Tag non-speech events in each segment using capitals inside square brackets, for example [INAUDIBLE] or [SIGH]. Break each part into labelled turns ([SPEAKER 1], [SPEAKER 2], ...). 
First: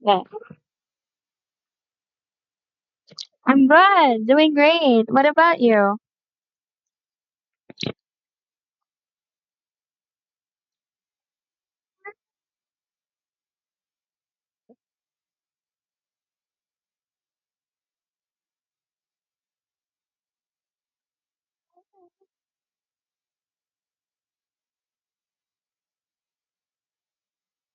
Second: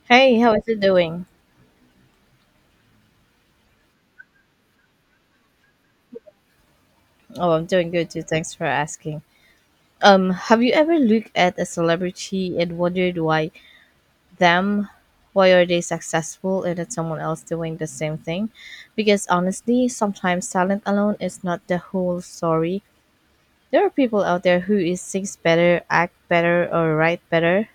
[SPEAKER 1] Yeah.
[SPEAKER 2] Hey, how is it doing?
[SPEAKER 1] I'm good, doing great. What about you?
[SPEAKER 2] Oh, I'm doing good too. Thanks for asking. Have you ever looked at a celebrity and wondered why them? Why are they successful and it's someone else doing the same thing? Because honestly, sometimes talent alone is not the whole story. There are people out there who is sings better, act better, or write better,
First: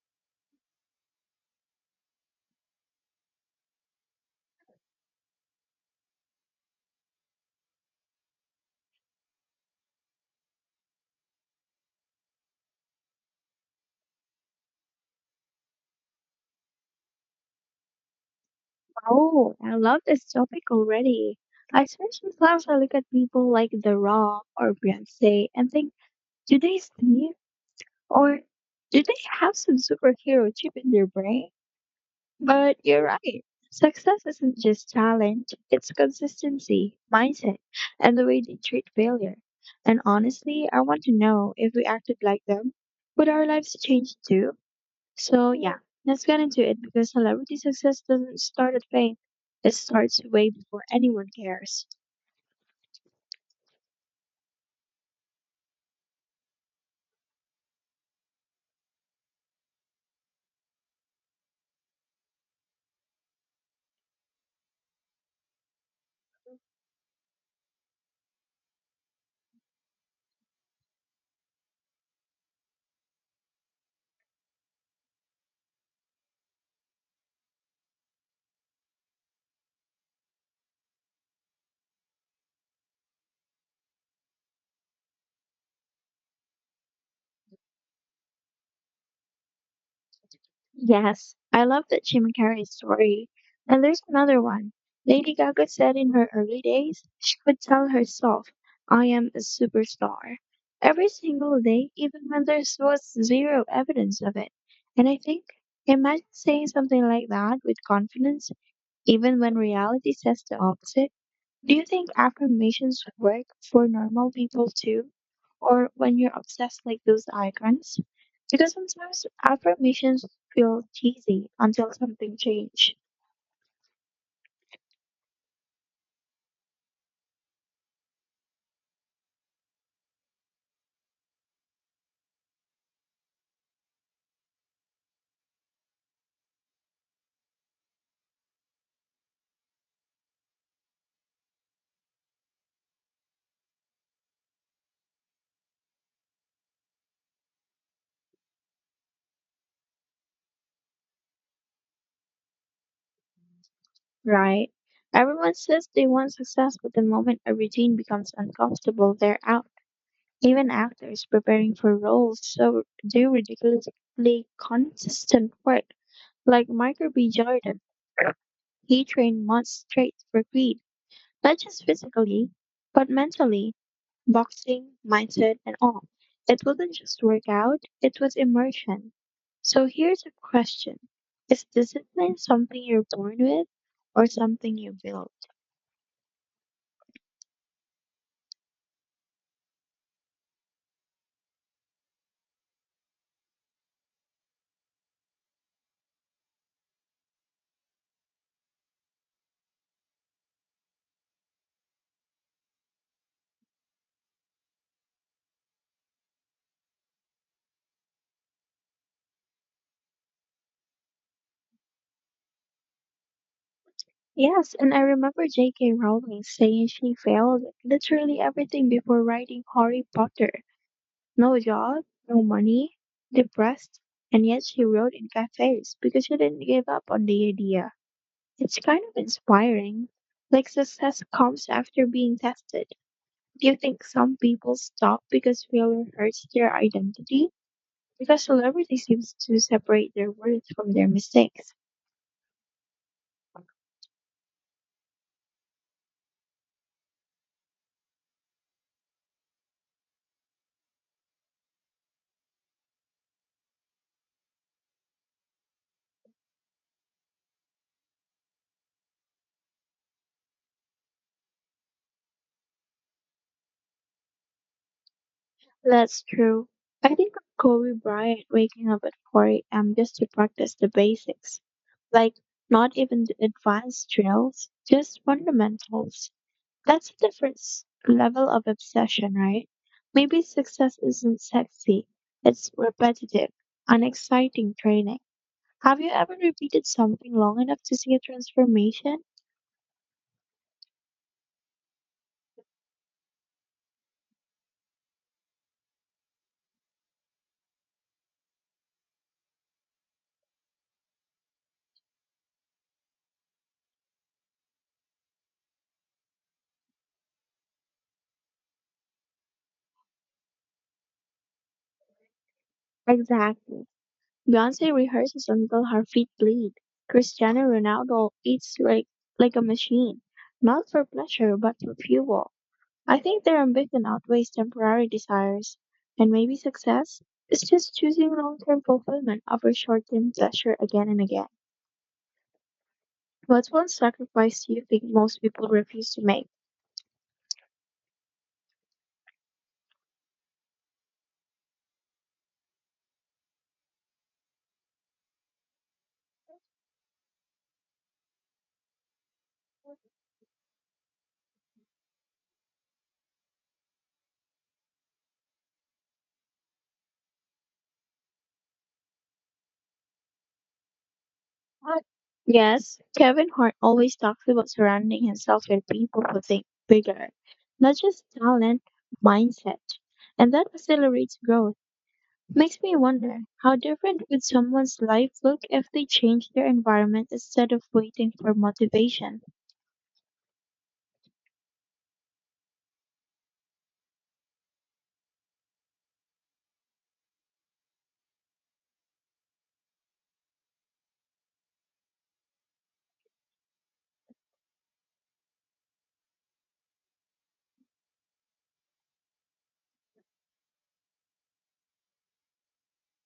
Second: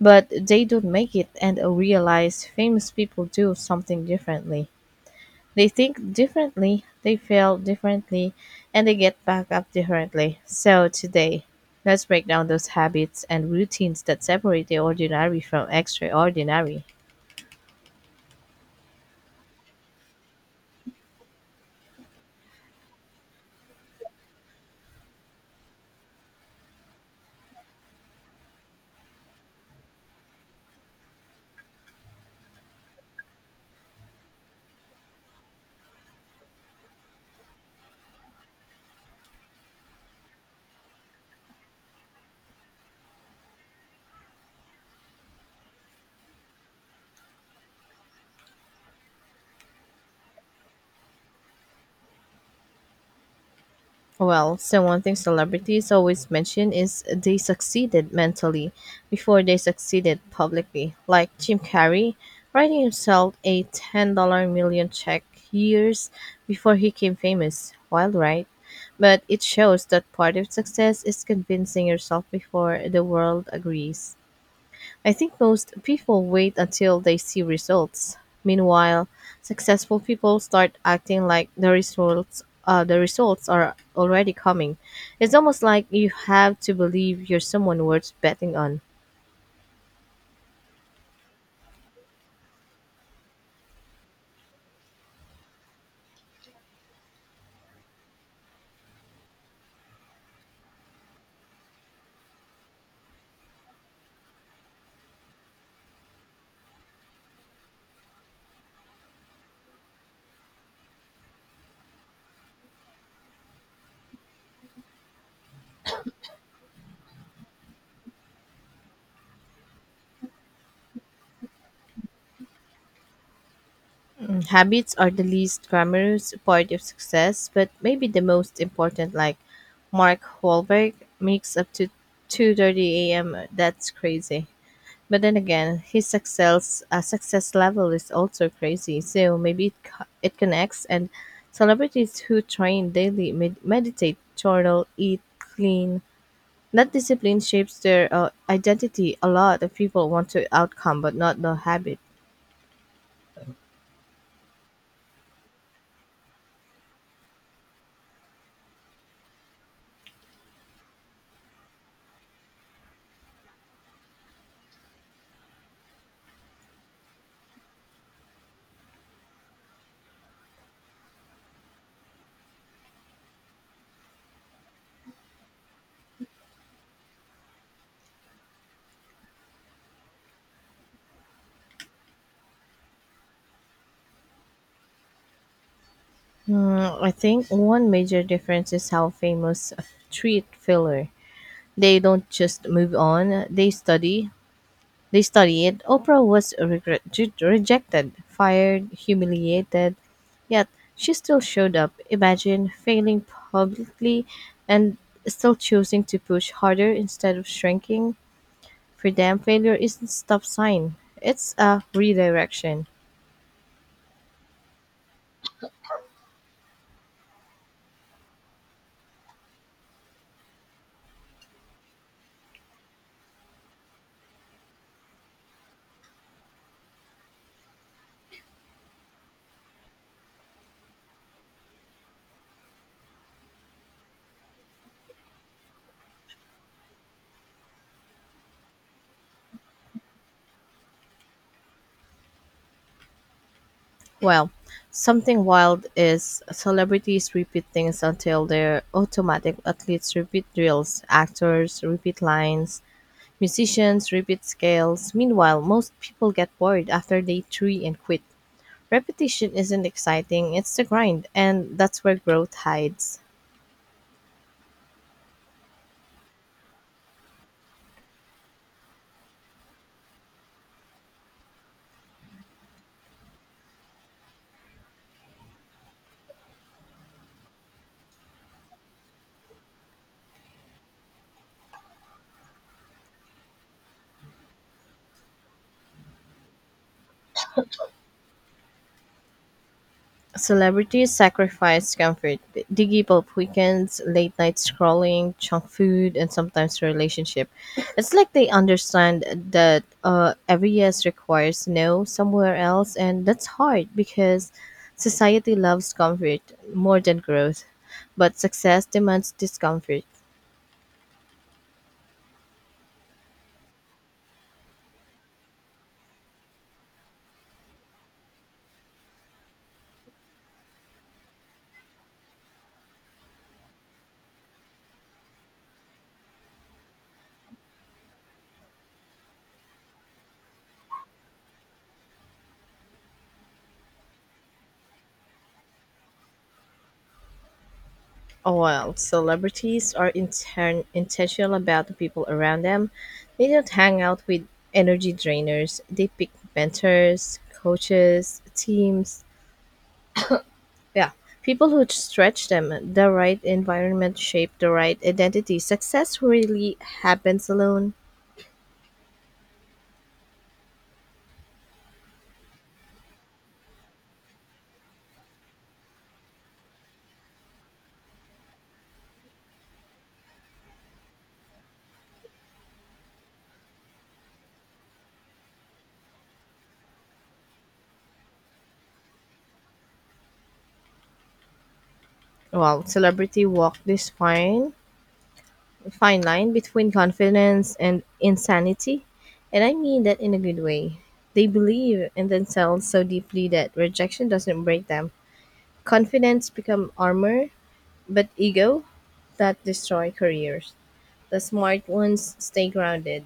[SPEAKER 2] but they don't make it and realize famous people do something differently. They think differently, they feel differently, and they get back up differently. So, today, let's break down those habits and routines that separate the ordinary from extraordinary.
[SPEAKER 1] Oh, I love this topic already. I swear sometimes I look at people like The Rock or Beyonce and think, do they sleep or do they have some superhero chip in their brain? But you're right. Success isn't just talent, it's consistency, mindset, and the way they treat failure. And honestly, I want to know if we acted like them, would our lives change too? So yeah, let's get into it because celebrity success doesn't start at fame. It starts way before anyone cares.
[SPEAKER 2] Well, so one thing celebrities always mention is they succeeded mentally before they succeeded publicly. Like Jim Carrey, writing himself a $10 million check years before he became famous. Wild, right? But it shows that part of success is convincing yourself before the world agrees. I think most people wait until they see results. Meanwhile, successful people start acting like the results are already coming. It's almost like you have to believe you're someone worth betting on.
[SPEAKER 1] Yes, I love that Jim Carrey story. And there's another one. Lady Gaga said in her early days, she could tell herself, I am a superstar. Every single day, even when there was zero evidence of it. And I think, imagine saying something like that with confidence, even when reality says the opposite. Do you think affirmations work for normal people too? Or when you're obsessed like those icons? Because sometimes affirmations feel cheesy until something changes,
[SPEAKER 2] Habits are the least glamorous part of success, but maybe the most important. Like Mark Wahlberg makes up to 2:30 a.m. That's crazy. But then again, his success level is also crazy. So maybe it connects and celebrities who train daily, meditate, journal, eat clean. That discipline shapes their identity. A lot of people want the outcome, but not the habit.
[SPEAKER 1] right? Everyone says they want success, but the moment a routine becomes uncomfortable, they're out. Even actors preparing for roles so do ridiculously consistent work. Like Michael B. Jordan, he trained months straight for Creed, not just physically, but mentally. Boxing, mindset, and all. It wasn't just workout, it was immersion. So here's a question: is discipline something you're born with or something you build?
[SPEAKER 2] I think one major difference is how famous treat filler. They don't just move on; they studied. Oprah was rejected, fired, humiliated, yet she still showed up. Imagine failing publicly and still choosing to push harder instead of shrinking. For them, failure isn't a stop sign. It's a redirection.
[SPEAKER 1] Yes, and I remember J.K. Rowling saying she failed literally everything before writing Harry Potter. No job, no money, depressed, and yet she wrote in cafes because she didn't give up on the idea. It's kind of inspiring. Like success comes after being tested. Do you think some people stop because failure hurts their identity? Because celebrity seems to separate their worth from their mistakes.
[SPEAKER 2] Well, something wild is celebrities repeat things until they're automatic. Athletes repeat drills, actors repeat lines, musicians repeat scales, meanwhile most people get bored after day three and quit. Repetition isn't exciting, it's the grind, and that's where growth hides.
[SPEAKER 1] That's true. I think of Kobe Bryant waking up at 4 a.m. just to practice the basics, like not even the advanced drills, just fundamentals. That's a different level of obsession, right? Maybe success isn't sexy, it's repetitive, unexciting training. Have you ever repeated something long enough to see a transformation?
[SPEAKER 2] Celebrities sacrifice comfort, diggy pulp weekends, late night scrolling, junk food, and sometimes relationship. It's like they understand that every yes requires no somewhere else, and that's hard because society loves comfort more than growth, but success demands discomfort.
[SPEAKER 1] Exactly. Beyonce rehearses until her feet bleed. Cristiano Ronaldo eats like a machine, not for pleasure, but for fuel. I think their ambition outweighs temporary desires. And maybe success is just choosing long term fulfillment over short term pleasure again and again. What's one sacrifice you think most people refuse to make?
[SPEAKER 2] Oh, well, celebrities are intentional about the people around them. They don't hang out with energy drainers. They pick mentors, coaches, teams. Yeah, people who stretch them. The right environment shape the right identity. Success really happens alone.
[SPEAKER 1] But yes, Kevin Hart always talks about surrounding himself with people who think bigger, not just talent, mindset. And that accelerates growth. Makes me wonder how different would someone's life look if they changed their environment instead of waiting for motivation?
[SPEAKER 2] Well, celebrity walk this fine line between confidence and insanity. And I mean that in a good way. They believe in themselves so deeply that rejection doesn't break them. Confidence become armor, but ego that destroy careers. The smart ones stay grounded.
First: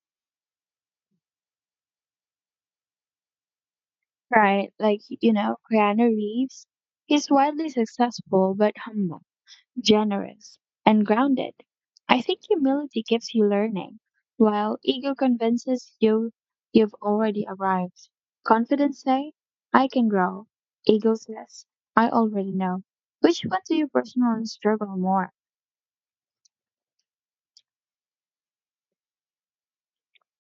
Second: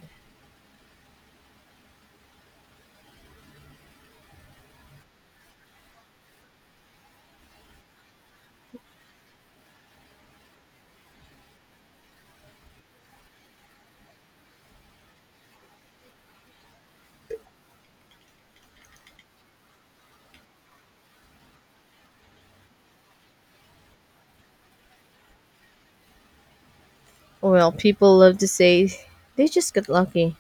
[SPEAKER 1] Right, like, you know, Keanu Reeves. He's wildly successful, but humble, generous, and grounded. I think humility gives you learning, while ego convinces you you've already arrived. Confidence say, I can grow. Ego says, I already know. Which one do you personally struggle more?
[SPEAKER 2] Well, people love to say they just got lucky.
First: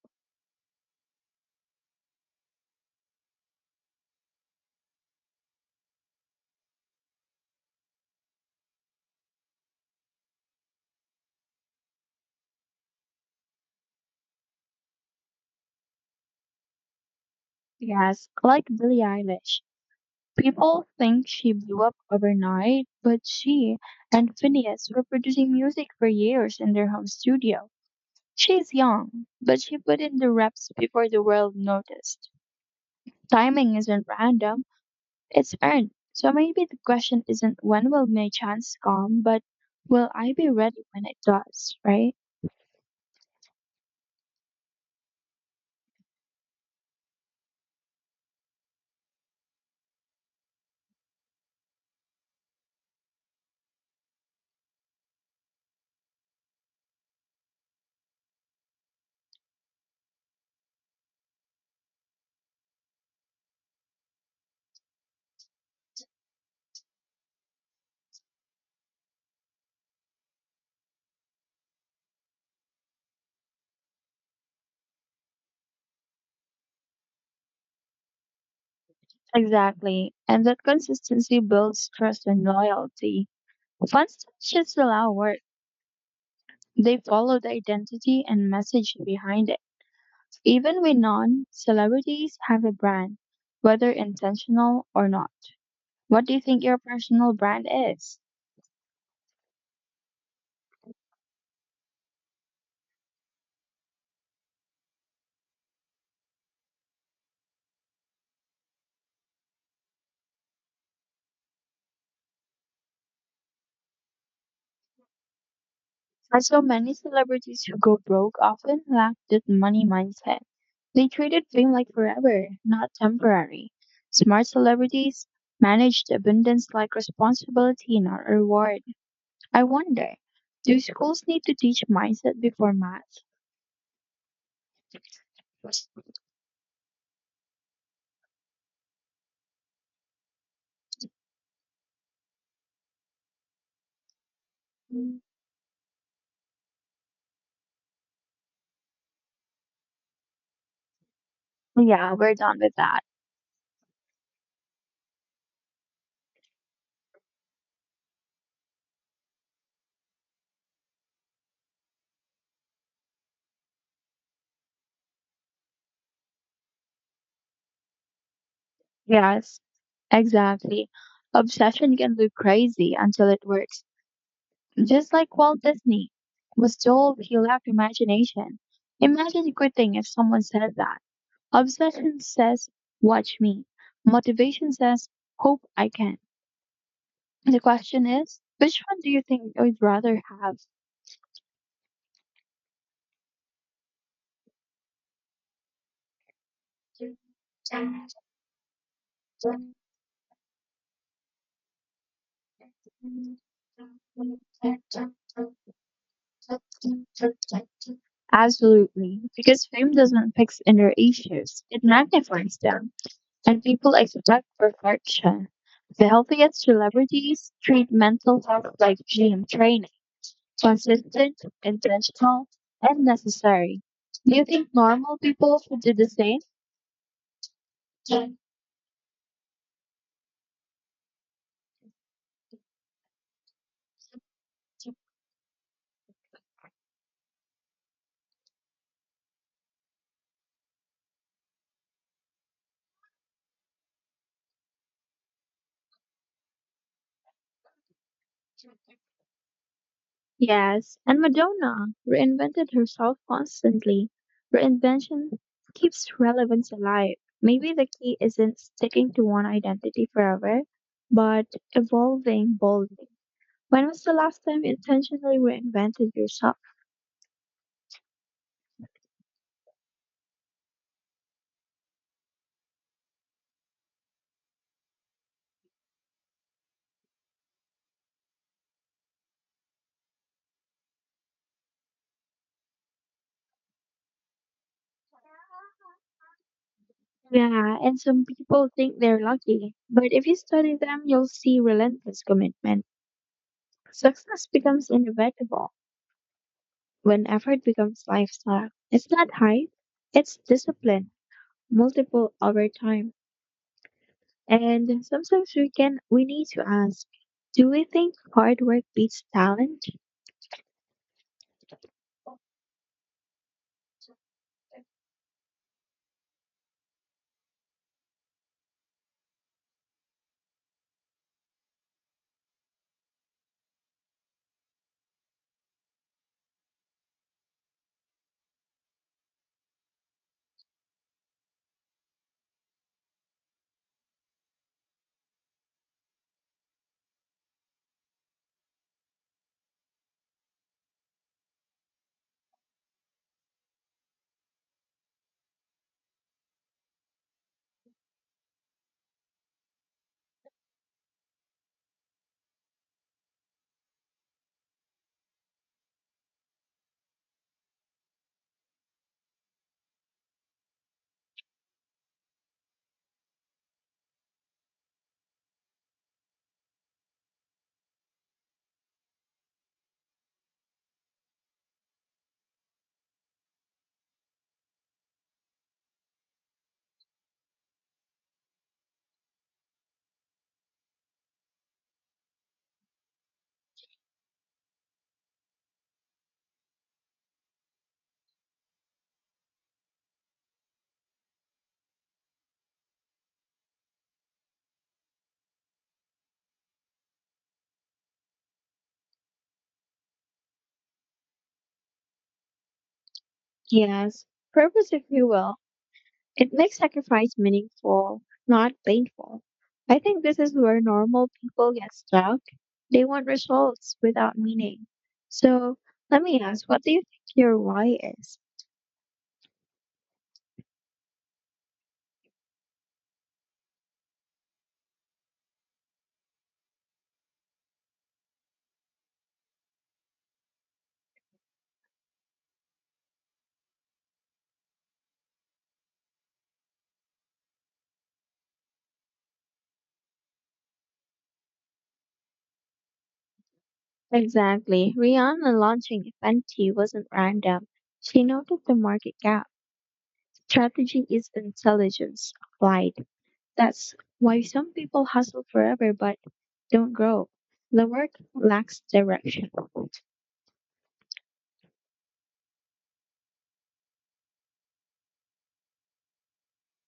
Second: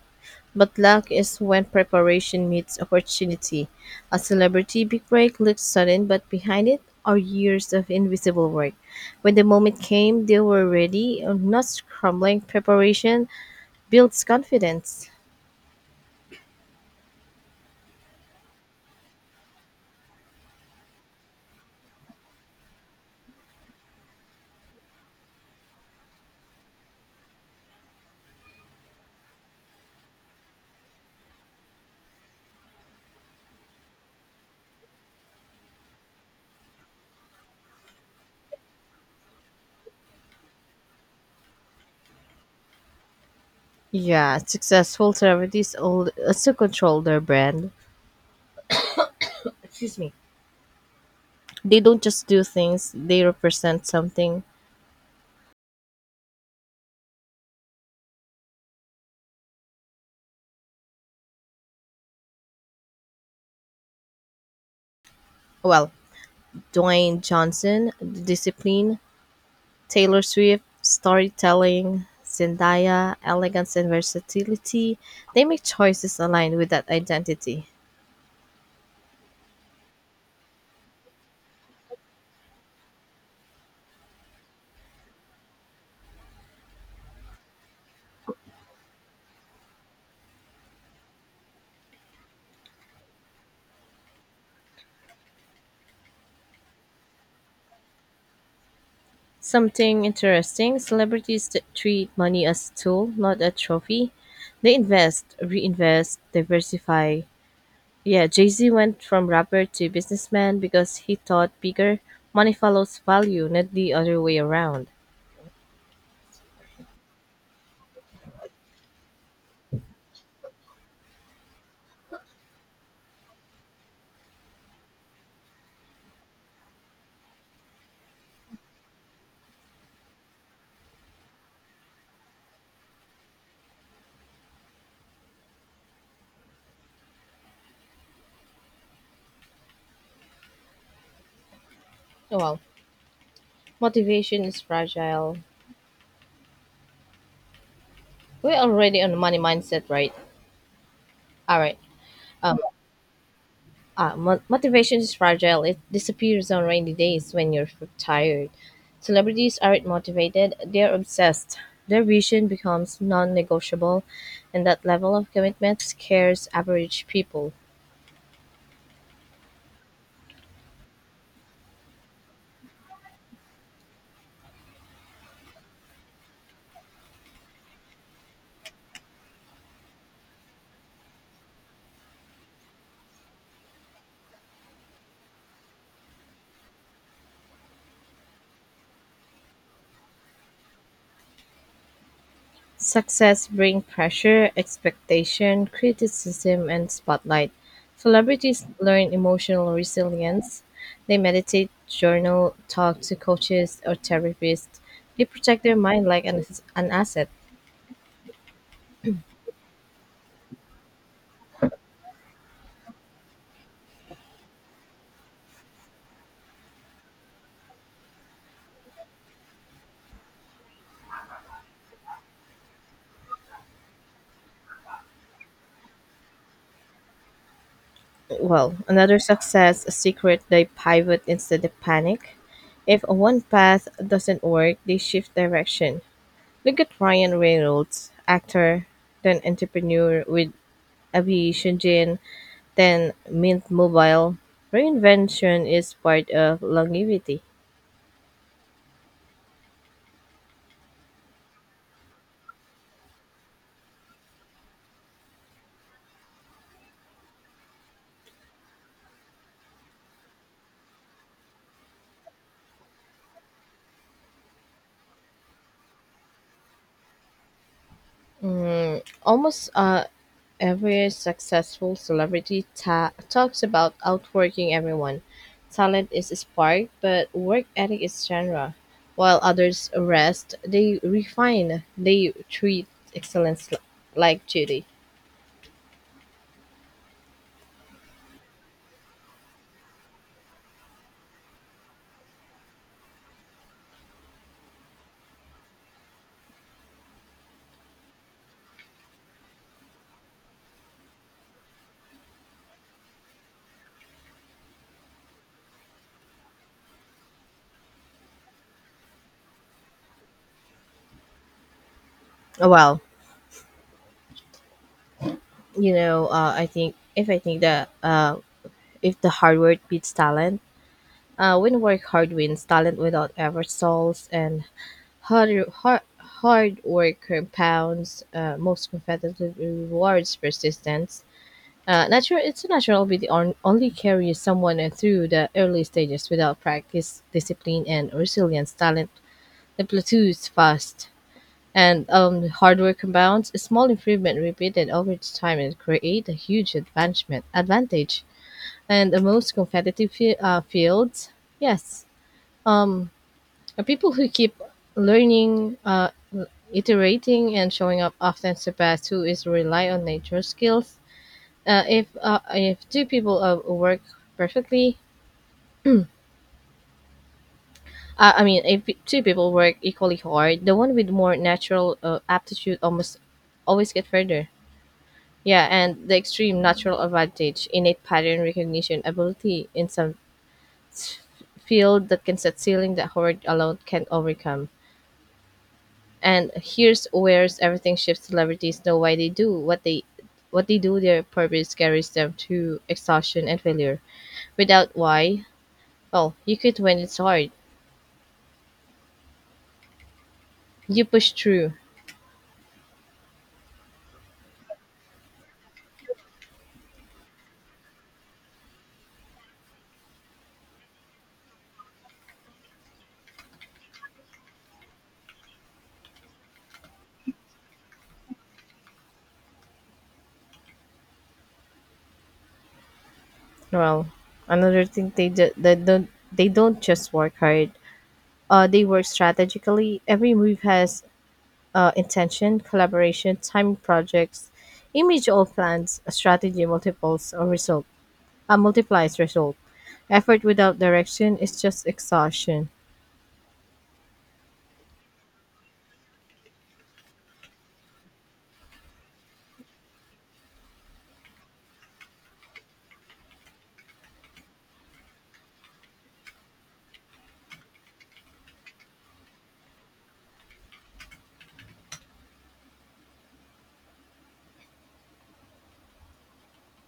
[SPEAKER 2] But luck is when preparation meets opportunity. A celebrity big break looks sudden, but behind it are years of invisible work. When the moment came, they were ready, not scrambling. Preparation builds confidence.
[SPEAKER 1] Yes, like Billie Eilish. People think she blew up overnight, but she and Phineas were producing music for years in their home studio. She's young, but she put in the reps before the world noticed. Timing isn't random, it's earned. So maybe the question isn't when will my chance come, but will I be ready when it does, right?
[SPEAKER 2] Yeah, successful celebrities also control their brand. Excuse me. They don't just do things, they represent something. Well, Dwayne Johnson, the discipline, Taylor Swift, storytelling, Zendaya, elegance and versatility, they make choices aligned with that identity.
[SPEAKER 1] Exactly. And that consistency builds trust and loyalty. Fun stuff just allow work. They follow the identity and message behind it. Even with non celebrities have a brand, whether intentional or not. What do you think your personal brand is?
[SPEAKER 2] Something interesting celebrities that treat money as a tool, not a trophy. They invest, reinvest, diversify. Yeah, Jay Z went from rapper to businessman because he thought bigger. Money follows value, not the other way around.
[SPEAKER 1] I saw many celebrities who go broke often lack that money mindset. They treated fame like forever, not temporary. Smart celebrities managed abundance like responsibility, not reward. I wonder, do schools need to teach mindset before math?
[SPEAKER 2] Oh, well, motivation is fragile. We're already on the money mindset, right? All right.
[SPEAKER 1] Yeah, we're done
[SPEAKER 2] Um,
[SPEAKER 1] with that.
[SPEAKER 2] Motivation is fragile. It disappears on rainy days when you're tired. Celebrities aren't motivated, they're obsessed. Their vision becomes non negotiable, and that level of commitment scares average people.
[SPEAKER 1] Yes, exactly. Obsession can look crazy until it works. Just like Walt Disney was told he lacked imagination. Imagine quitting if someone said that. Obsession says, watch me. Motivation says, hope I can. The question is, which one do you think you would rather
[SPEAKER 2] Success brings pressure, expectation, criticism, and spotlight. Celebrities learn emotional resilience. They meditate, journal, talk to coaches or therapists.
[SPEAKER 1] have?
[SPEAKER 2] They protect their mind like an asset.
[SPEAKER 1] Absolutely, because fame doesn't fix inner issues, it magnifies them, and people expect perfection. The healthiest celebrities treat mental health like gym training, consistent, intentional, and necessary. Do you think normal people should do the same?
[SPEAKER 2] Well, another success secret they pivot instead of panic. If one path doesn't work, they shift direction. Look at Ryan Reynolds, actor, then entrepreneur with aviation gin, then Mint Mobile. Reinvention is part of longevity.
[SPEAKER 1] Yes, and Madonna reinvented herself constantly. Reinvention keeps relevance alive. Maybe the key isn't sticking to one identity forever, but evolving boldly. When was the last time you intentionally reinvented yourself?
[SPEAKER 2] Mm, almost every successful celebrity talks about outworking everyone. Talent is a spark, but work ethic is genre. While others rest, they refine. They treat excellence like duty.
[SPEAKER 1] Yeah, and some people think they're lucky, but if you study them, you'll see relentless commitment. Success becomes inevitable when effort becomes lifestyle. It's not hype, it's discipline, multiple over time. And sometimes we need to ask, do we think hard work beats talent?
[SPEAKER 2] Well, you know, I think if I think that if the hard work beats talent, when work hard wins, talent without ever stalls and hard work compounds most competitive rewards persistence. Natural, it's a natural will be the only carry someone through the early stages without practice, discipline, and resilience. Talent the plateaus fast, and hard work compounds a small improvement repeated over time and create a huge advancement advantage. And the most competitive fields, yes, um, are people who keep learning iterating and showing up often surpass who is rely on nature skills. If two people work perfectly, I mean, if two people work equally hard, the one with more natural aptitude almost always get further. Yeah, and the extreme natural advantage, innate pattern recognition ability in some s- field that can set ceiling that hard alone can overcome. And here's where's everything shifts. Celebrities know why they do what they do. Their purpose carries them to exhaustion and failure. Without why, well, you quit when it's hard. You push through.
[SPEAKER 1] Yes, purpose if you will. It makes sacrifice meaningful, not painful. I think this is where normal people get stuck. They want results without meaning. So let me ask, what do you think your why is?
[SPEAKER 2] Well, another thing they do, they don't just work hard. They work strategically. Every move has intention, collaboration, timing projects, image all plans, a strategy multiplies result. Effort without direction is just exhaustion.
[SPEAKER 1] Exactly. Rihanna launching Fenty wasn't random. She noted the market gap. Strategy is intelligence applied. That's why some people hustle forever but don't grow. The work lacks direction.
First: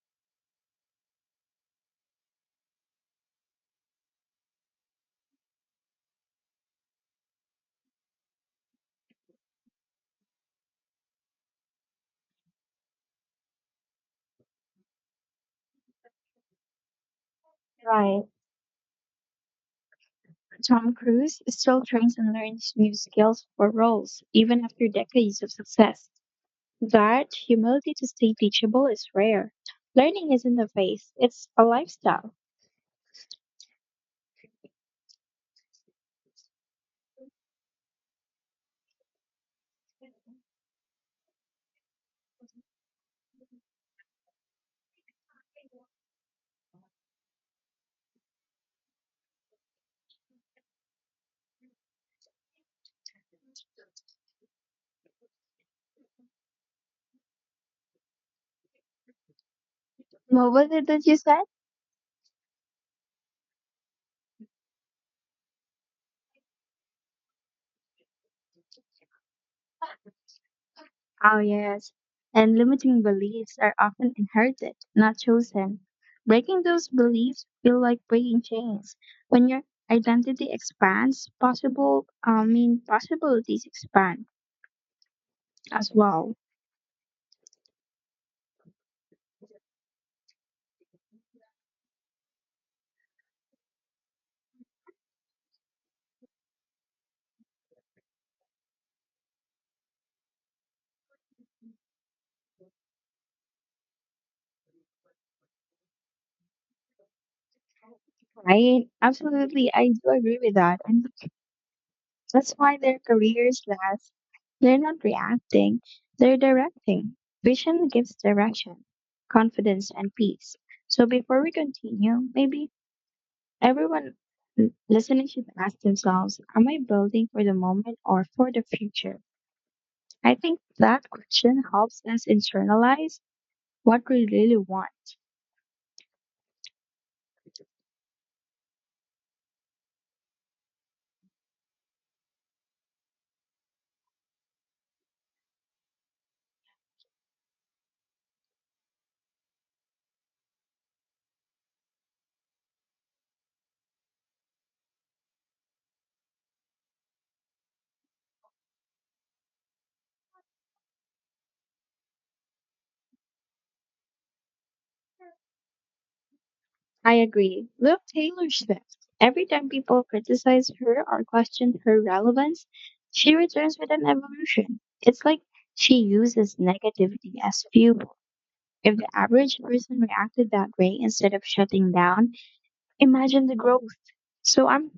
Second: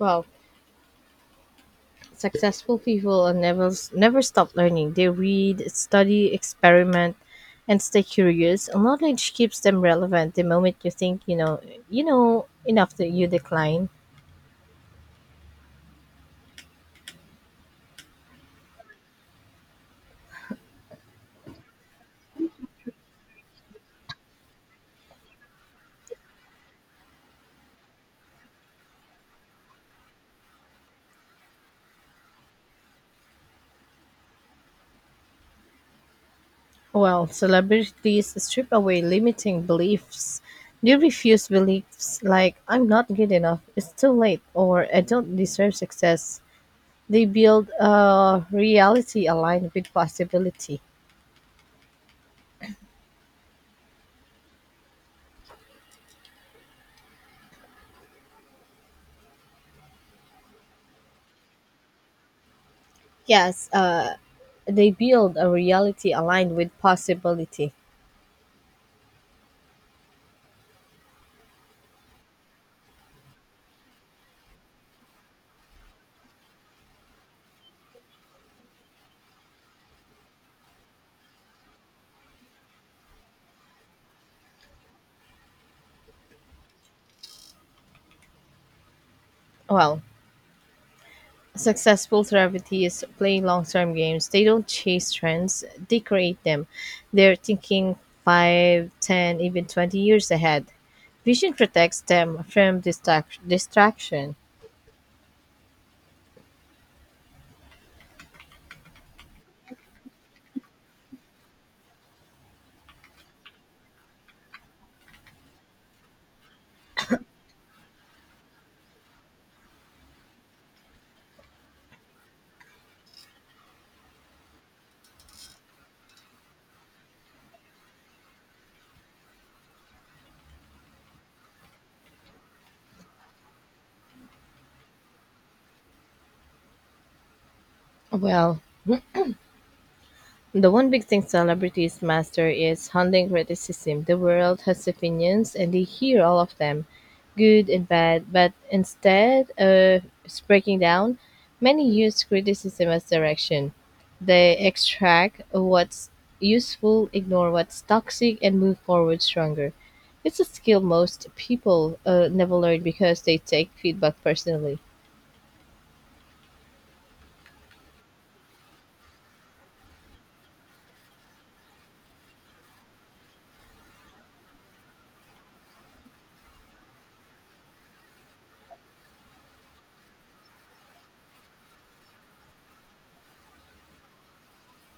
[SPEAKER 2] Well, successful people are never stop learning. They read, study, experiment, and stay curious. And knowledge keeps them relevant. The moment you think you know enough that you decline.
[SPEAKER 1] Right. Tom Cruise still trains and learns new skills for roles, even after decades of success. That humility to stay teachable is rare. Learning isn't a phase, it's a lifestyle.
[SPEAKER 2] Well, celebrities strip away limiting beliefs. They refuse beliefs like "I'm not good enough," "It's too late," or "I don't deserve success." They build a reality aligned with possibility.
[SPEAKER 1] Well, what did you say?
[SPEAKER 2] Yes, they build a reality aligned with possibility.
[SPEAKER 1] Oh, yes. And limiting beliefs are often inherited, not chosen. Breaking those beliefs feel like breaking chains. When your identity expands, possibilities expand as well.
[SPEAKER 2] Well, successful therapy is playing long term games. They don't chase trends, they create them. They're thinking 5, 10, even 20 years ahead. Vision protects them from distraction.
[SPEAKER 1] Right? Absolutely. I do agree with that. And that's why their careers last. They're not reacting, they're directing. Vision gives direction, confidence, and peace. So before we continue, maybe everyone listening should ask themselves, am I building for the moment or for the future? I think that question helps us internalize what we really want.
[SPEAKER 2] Well, the one big thing celebrities master is handling criticism. The world has opinions and they hear all of them, good and bad, but instead of breaking down, many use criticism as direction. They extract what's useful, ignore what's toxic, and move forward stronger. It's a skill most people never learn because they take feedback personally.
[SPEAKER 1] I agree. Look, Taylor Swift. Every time people criticize her or question her relevance, she returns with an evolution. It's like she uses negativity as fuel. If the average person reacted that way instead of shutting down, imagine the growth. So I'm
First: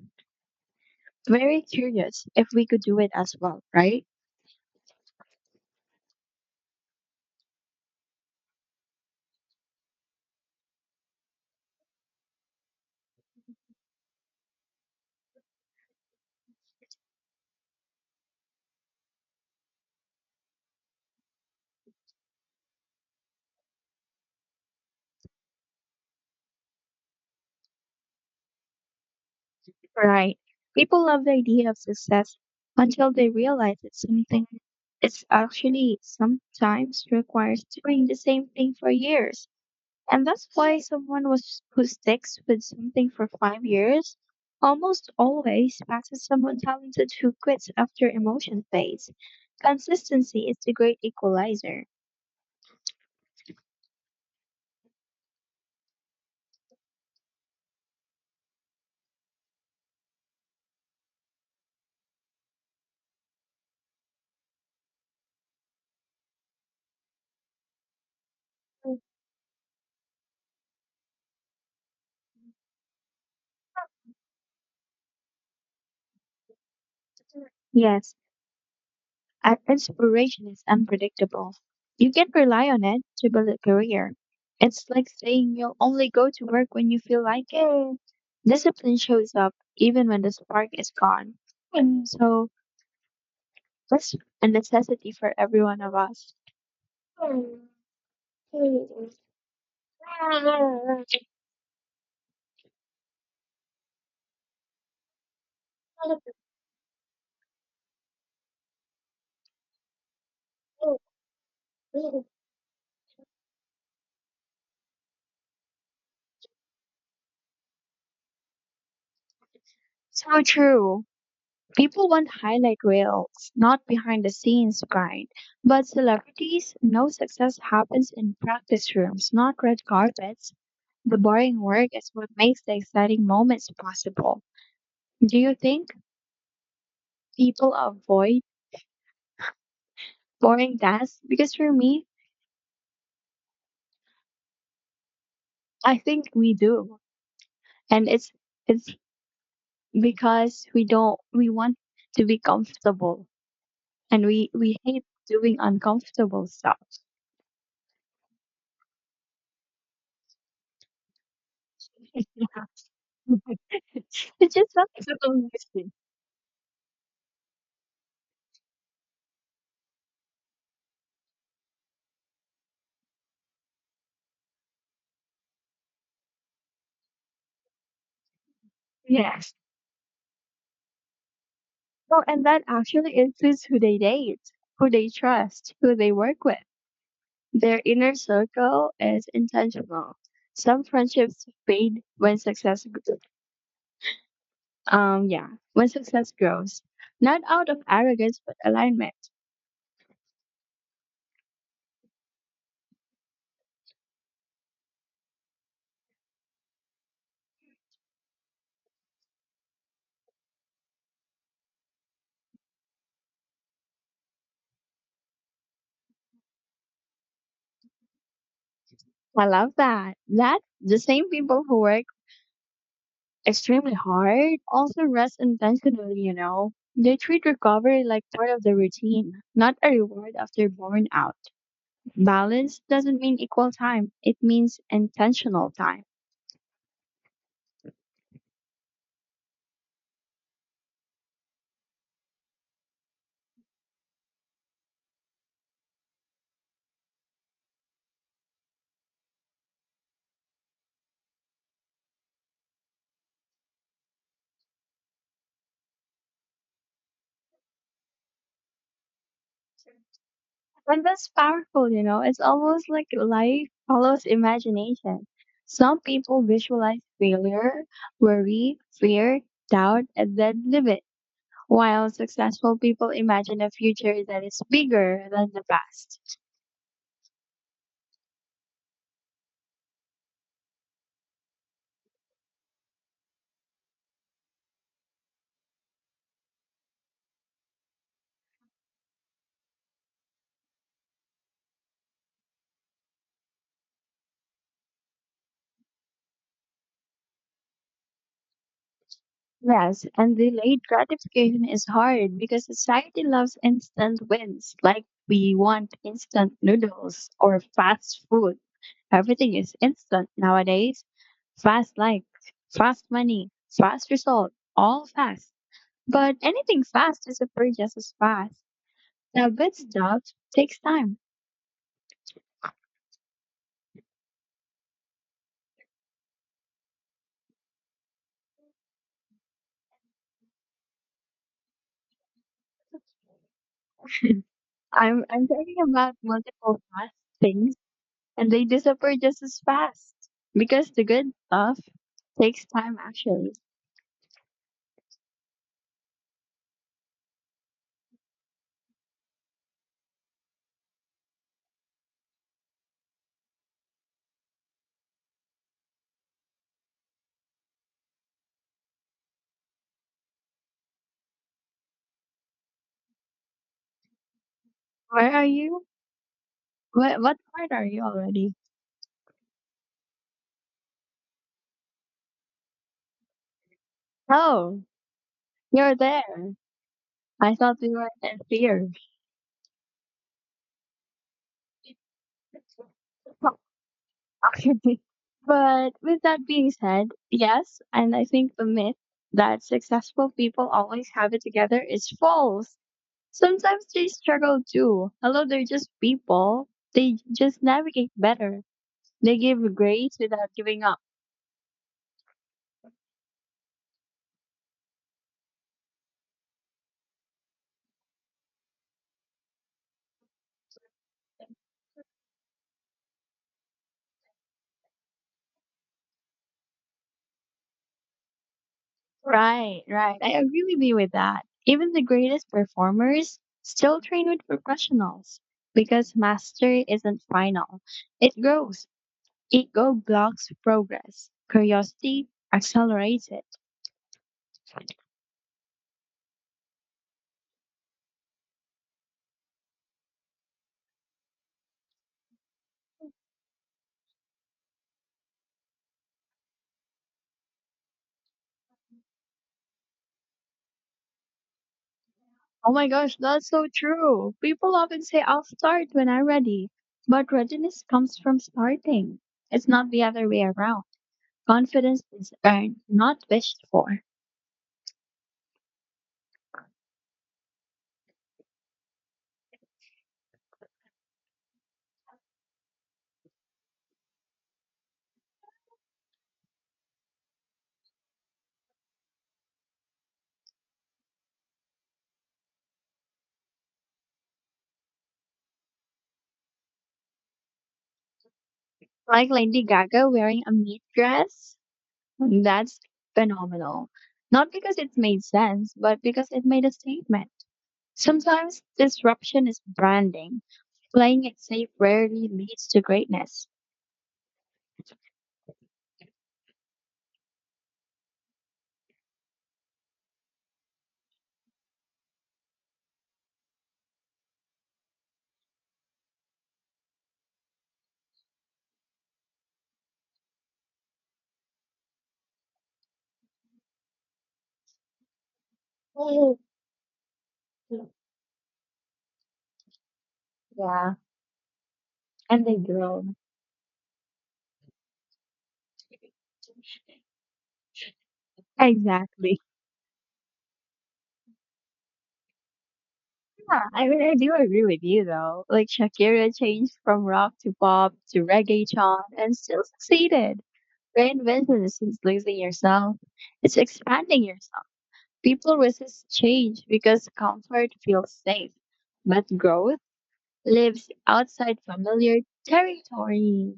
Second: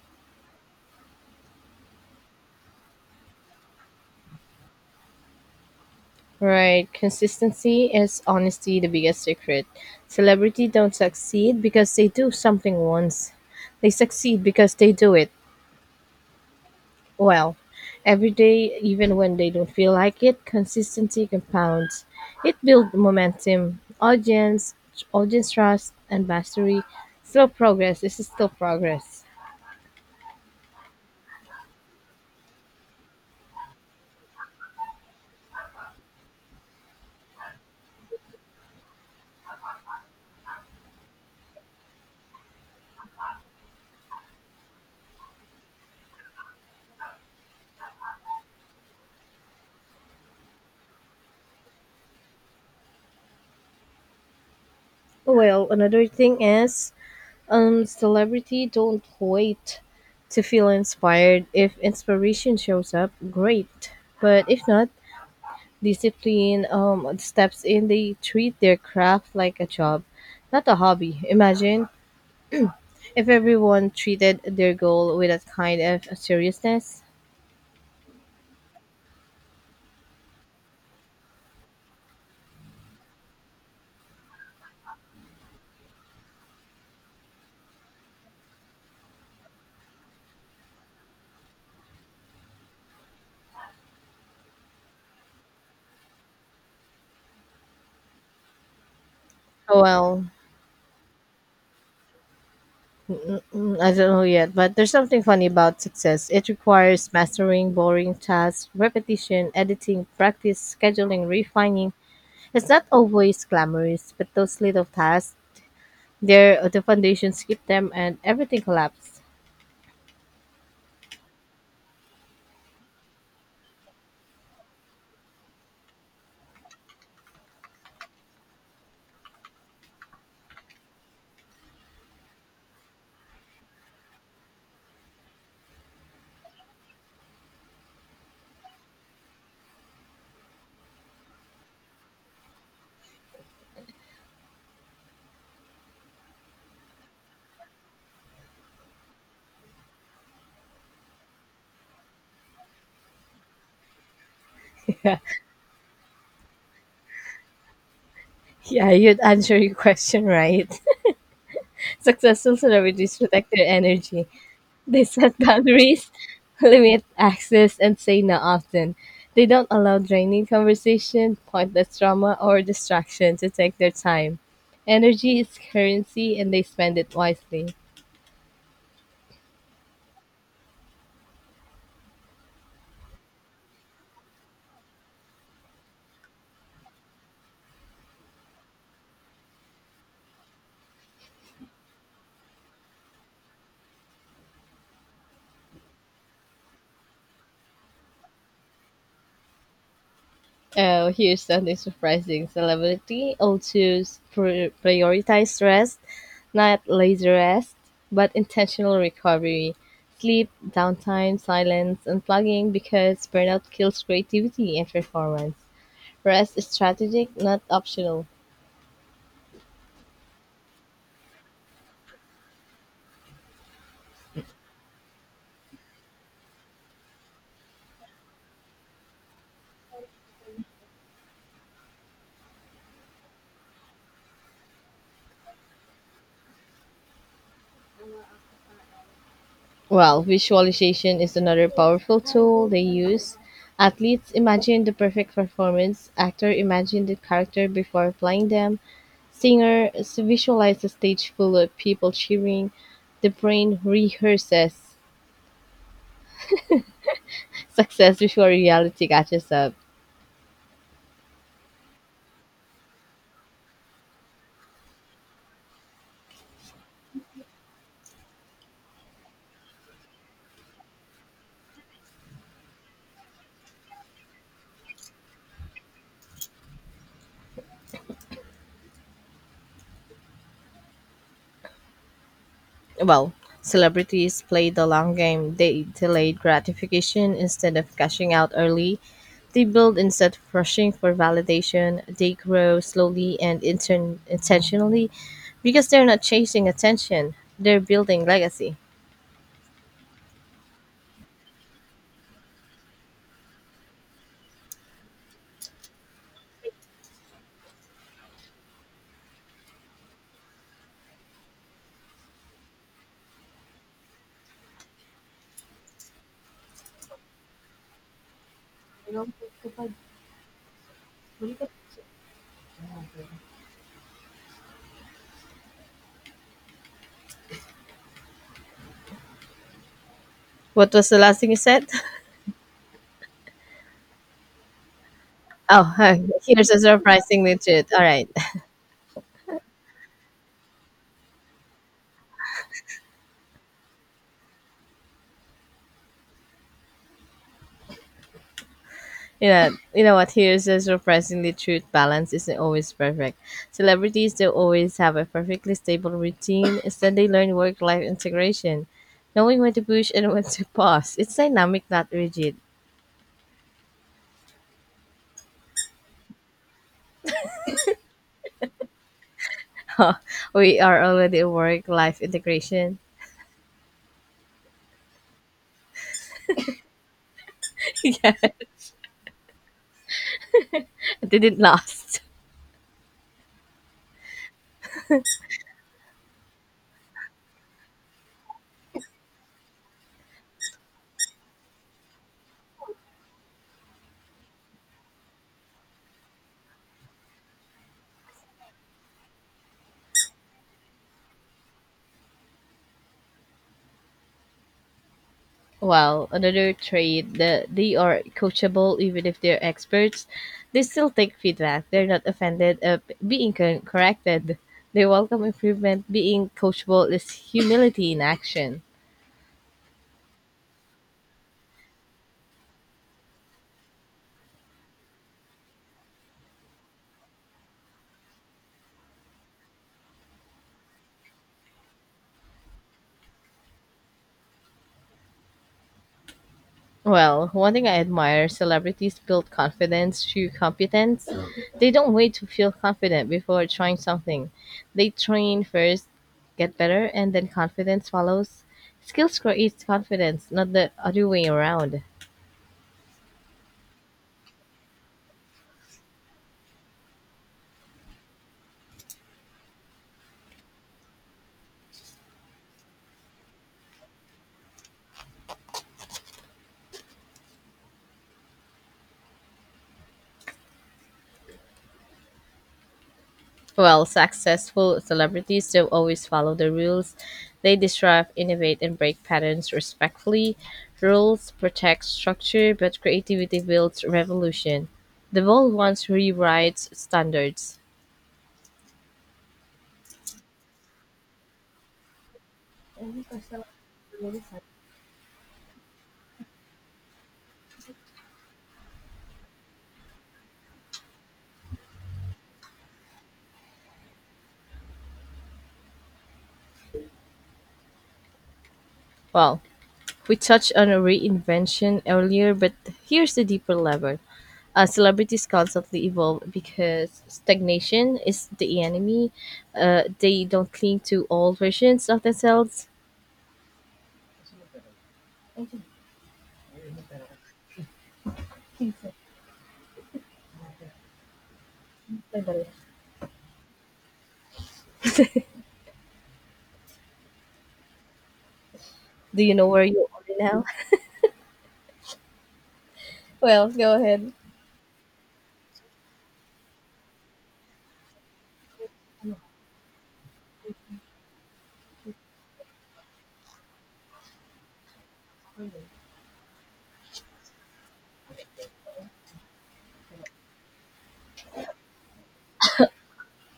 [SPEAKER 1] very curious if we could do it as well, right?
[SPEAKER 2] Right. Consistency is honestly the biggest secret. Celebrity don't succeed because they do something once. They succeed because they do it well. Every day, even when they don't feel like it, consistency compounds. It builds momentum, audience trust, and mastery. Slow progress. This is still progress.
[SPEAKER 1] Right. People love the idea of success until they realize that something is actually sometimes requires doing the same thing for years. And that's why who sticks with something for 5 years almost always passes someone talented who quits after emotion fades. Consistency is the great equalizer.
[SPEAKER 2] Well, another thing is celebrity don't wait to feel inspired. If inspiration shows up, great. But if not, discipline steps in. They treat their craft like a job, not a hobby. Imagine if everyone treated their goal with that kind of seriousness.
[SPEAKER 1] Yes, our inspiration is unpredictable. You can rely on it to build a career. It's like saying you'll only go to work when you feel like it. Discipline shows up even when the spark is gone. So that's a necessity for every one of us.
[SPEAKER 2] Well, I don't know yet, but there's something funny about success. It requires mastering boring tasks, repetition, editing, practice, scheduling, refining. It's not always glamorous, but those little tasks, they're the foundations keep them and everything collapses.
[SPEAKER 1] So true. People want highlight reels, not behind the scenes grind. But celebrities, no success happens in practice rooms, not red carpets. The boring work is what makes the exciting moments possible. Do you think people avoid boring tasks? Because for me, I think we do. And it's because we don't we want to be comfortable and we
[SPEAKER 2] [LAUGHS]
[SPEAKER 1] hate
[SPEAKER 2] Yeah,
[SPEAKER 1] doing uncomfortable stuff.
[SPEAKER 2] yeah, you'd answer your question right. [LAUGHS]
[SPEAKER 1] [LAUGHS]
[SPEAKER 2] Successful celebrities
[SPEAKER 1] Yeah.
[SPEAKER 2] protect
[SPEAKER 1] [LAUGHS]
[SPEAKER 2] their energy.
[SPEAKER 1] It's just not
[SPEAKER 2] They
[SPEAKER 1] so
[SPEAKER 2] set
[SPEAKER 1] convincing.
[SPEAKER 2] boundaries, [LAUGHS] limit access, and say no often. They don't allow draining conversation, pointless drama, or distraction to take their time. Energy is currency and they spend it wisely.
[SPEAKER 1] Yes. Oh, and that actually includes who they date, who they trust, who they work with. Their inner circle is intentional. Some friendships fade when when success grows, not out of arrogance but alignment.
[SPEAKER 2] Oh, here's something surprising. Celebrity also prioritize rest, not lazy rest, but intentional recovery, sleep, downtime, silence, unplugging because burnout kills creativity and performance. Rest is strategic, not optional.
[SPEAKER 1] I love that. That the same people who work extremely hard also rest intentionally. You know, they treat recovery like part of the routine, not a reward after burnout. Balance doesn't mean equal time; it means intentional time.
[SPEAKER 2] Well, visualization is another powerful tool they use. Athletes imagine the perfect performance, actor imagine the character before playing them, singer visualize a stage full of people cheering, the brain rehearses success before reality catches up.
[SPEAKER 1] And that's powerful, you know. It's almost like life follows imagination. Some people visualize failure, worry, fear, doubt, and then live it, while successful people imagine a future that is bigger than the past.
[SPEAKER 2] Well, celebrities play the long game. They delay gratification instead of cashing out early. They build instead of rushing for validation. They grow slowly and intentionally because they're not chasing attention. They're building legacy.
[SPEAKER 1] Yes, and delayed gratification is hard because society loves instant wins. Like we want instant noodles or fast food. Everything is instant nowadays. Fast likes, fast money, fast result, all fast. But anything fast disappears just as fast. Now good stuff takes time.
[SPEAKER 2] What was the last thing you said? [LAUGHS]
[SPEAKER 1] I'm talking
[SPEAKER 2] Oh,
[SPEAKER 1] about
[SPEAKER 2] [LAUGHS] here's
[SPEAKER 1] multiple
[SPEAKER 2] a
[SPEAKER 1] fast
[SPEAKER 2] surprisingly
[SPEAKER 1] things
[SPEAKER 2] truth. All right.
[SPEAKER 1] and they disappear just as fast. Because the good stuff takes time actually.
[SPEAKER 2] You know what? Here's the surprisingly truth balance isn't always perfect. Celebrities don't always have a perfectly stable routine. Instead, they learn work life integration, knowing when to push and when to pause. It's dynamic, not rigid.
[SPEAKER 1] Where are you? What part are you already?
[SPEAKER 2] [LAUGHS] We are already a work life integration.
[SPEAKER 1] Oh, you're there. I thought we
[SPEAKER 2] [LAUGHS]
[SPEAKER 1] were
[SPEAKER 2] Yeah,
[SPEAKER 1] in fear.
[SPEAKER 2] didn't last.
[SPEAKER 1] Oh, okay. [LAUGHS] But with that being said, yes, and I think the myth that successful people always have it together is false. Sometimes they struggle too. Although they're just people, they just navigate better. They give grace without giving up.
[SPEAKER 2] Well, another trait that they are coachable even if they're experts. They still take feedback. They're not offended at being corrected. They welcome improvement. Being coachable is humility in action.
[SPEAKER 1] Right. I agree with you with that. Even the greatest performers still train with professionals because mastery isn't final. It grows. Ego blocks progress. Curiosity accelerates it.
[SPEAKER 2] Well, one thing I admire celebrities build confidence through competence. They don't wait to feel confident before trying something. They train first, get better, and then confidence follows. Skills creates confidence, not the other way around.
[SPEAKER 1] Oh my gosh, that's so true. People often say, I'll start when I'm ready. But readiness comes from starting. It's not the other way around. Confidence is earned, not wished for.
[SPEAKER 2] Well, successful celebrities do not always follow the rules. They disrupt, innovate, and break patterns respectfully. Rules protect structure, but creativity builds revolution. The bold ones rewrites standards.
[SPEAKER 1] Like Lady Gaga wearing a meat dress, that's phenomenal. Not because it made sense, but because it made a statement. Sometimes disruption is branding. Playing it safe rarely leads to greatness.
[SPEAKER 2] Well, we touched on a reinvention earlier, but here's the deeper level. Celebrities constantly evolve because stagnation is the enemy. They don't cling to old versions of themselves.
[SPEAKER 1] Oh, Yeah, Yeah, and they grow. Exactly.
[SPEAKER 2] Do you know where you are now?
[SPEAKER 1] Yeah,
[SPEAKER 2] Well,
[SPEAKER 1] I
[SPEAKER 2] go
[SPEAKER 1] mean, I
[SPEAKER 2] ahead.
[SPEAKER 1] do agree with you though. Like Shakira changed from rock to pop to reggae chant and still succeeded. Reinvention isn't losing yourself; it's expanding yourself. People resist change because comfort feels safe, but growth lives outside familiar territory.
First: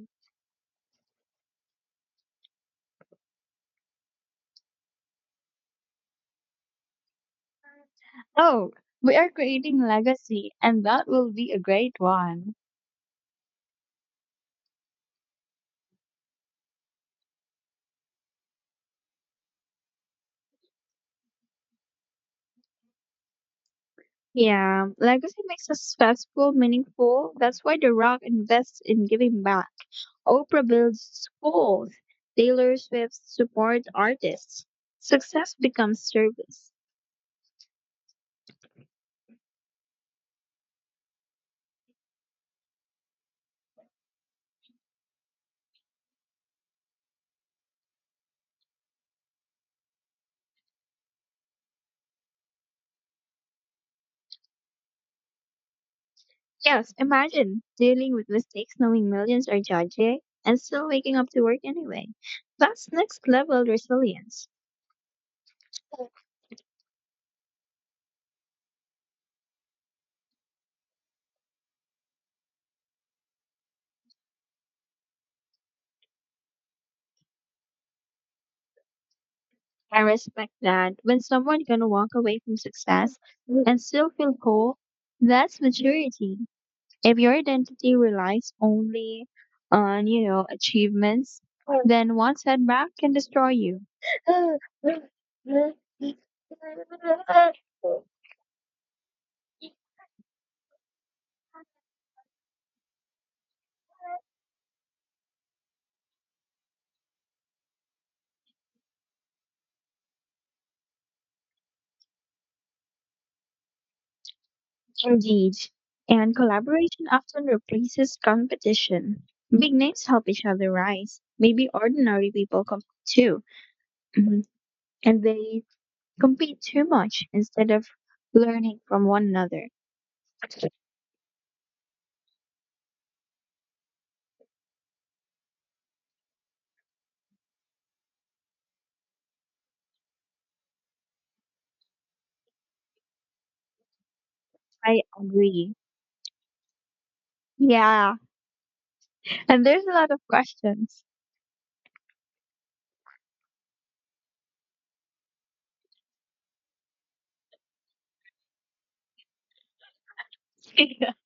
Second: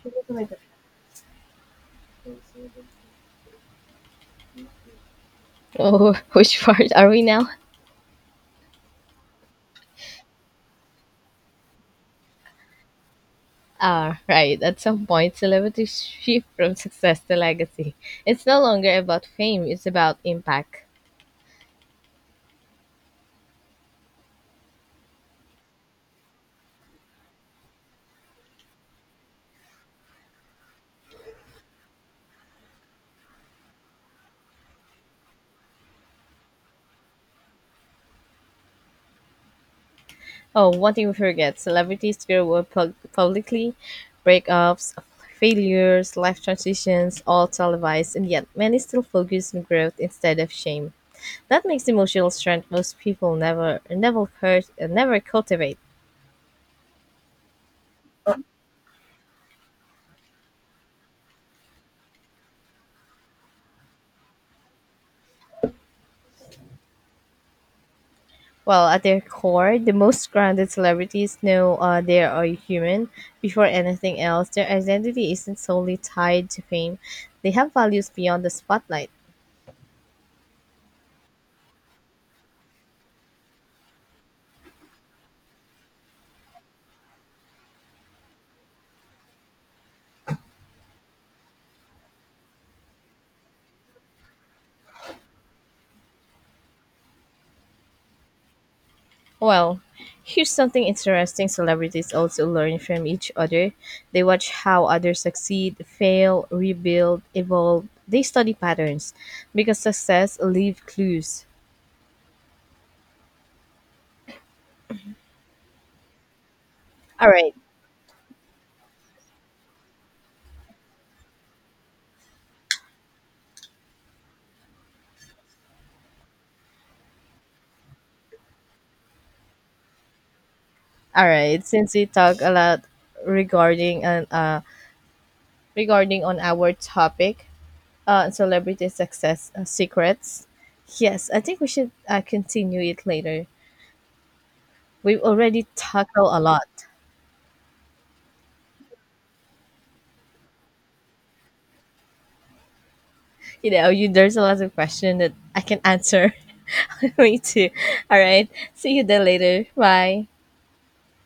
[SPEAKER 2] Oh, [LAUGHS] which part are we now?
[SPEAKER 1] Oh, we are creating legacy, and that will be a great one.
[SPEAKER 2] Ah, right. At some point, celebrities shift from success to legacy. It's no longer about fame, it's about impact.
[SPEAKER 1] Yeah, legacy makes us successful, meaningful. That's why The Rock invests in giving back. Oprah builds schools. Taylor Swift supports artists. Success becomes service.
[SPEAKER 2] Oh, one thing we forget celebrities grow up publicly, breakups, failures, life transitions, all televised, and yet many still focus on growth instead of shame. That makes emotional strength most people never cultivate.
[SPEAKER 1] Yes, imagine dealing with mistakes knowing millions are judging and still waking up to work anyway. That's next level resilience.
[SPEAKER 2] Well, at their core, the most grounded celebrities know they are human. Before anything else, their identity isn't solely tied to fame. They have values beyond the spotlight.
[SPEAKER 1] I respect that. When someone can walk away from success and still feel whole, that's maturity. If your identity relies only on, you know, achievements, then one setback can destroy you.
[SPEAKER 2] Well, here's something interesting celebrities also learn from each other. They watch how others succeed, fail, rebuild, evolve. They study patterns because success leaves clues.
[SPEAKER 1] Indeed. And collaboration
[SPEAKER 2] All
[SPEAKER 1] often
[SPEAKER 2] right.
[SPEAKER 1] replaces competition. Big names help each other rise. Maybe ordinary people compete too, mhm, and they compete too much instead of learning from one another.
[SPEAKER 2] All right. Since we talk a lot regarding an uh regarding on our topic, celebrity success secrets. Yes, I think we should continue it later.
[SPEAKER 1] I
[SPEAKER 2] We've already
[SPEAKER 1] agree.
[SPEAKER 2] tackled a lot.
[SPEAKER 1] Yeah. And there's a lot of questions.
[SPEAKER 2] You know, you there's a lot of question that I can answer. [LAUGHS] Me too. All right. See you then later. Bye.
[SPEAKER 1] [LAUGHS]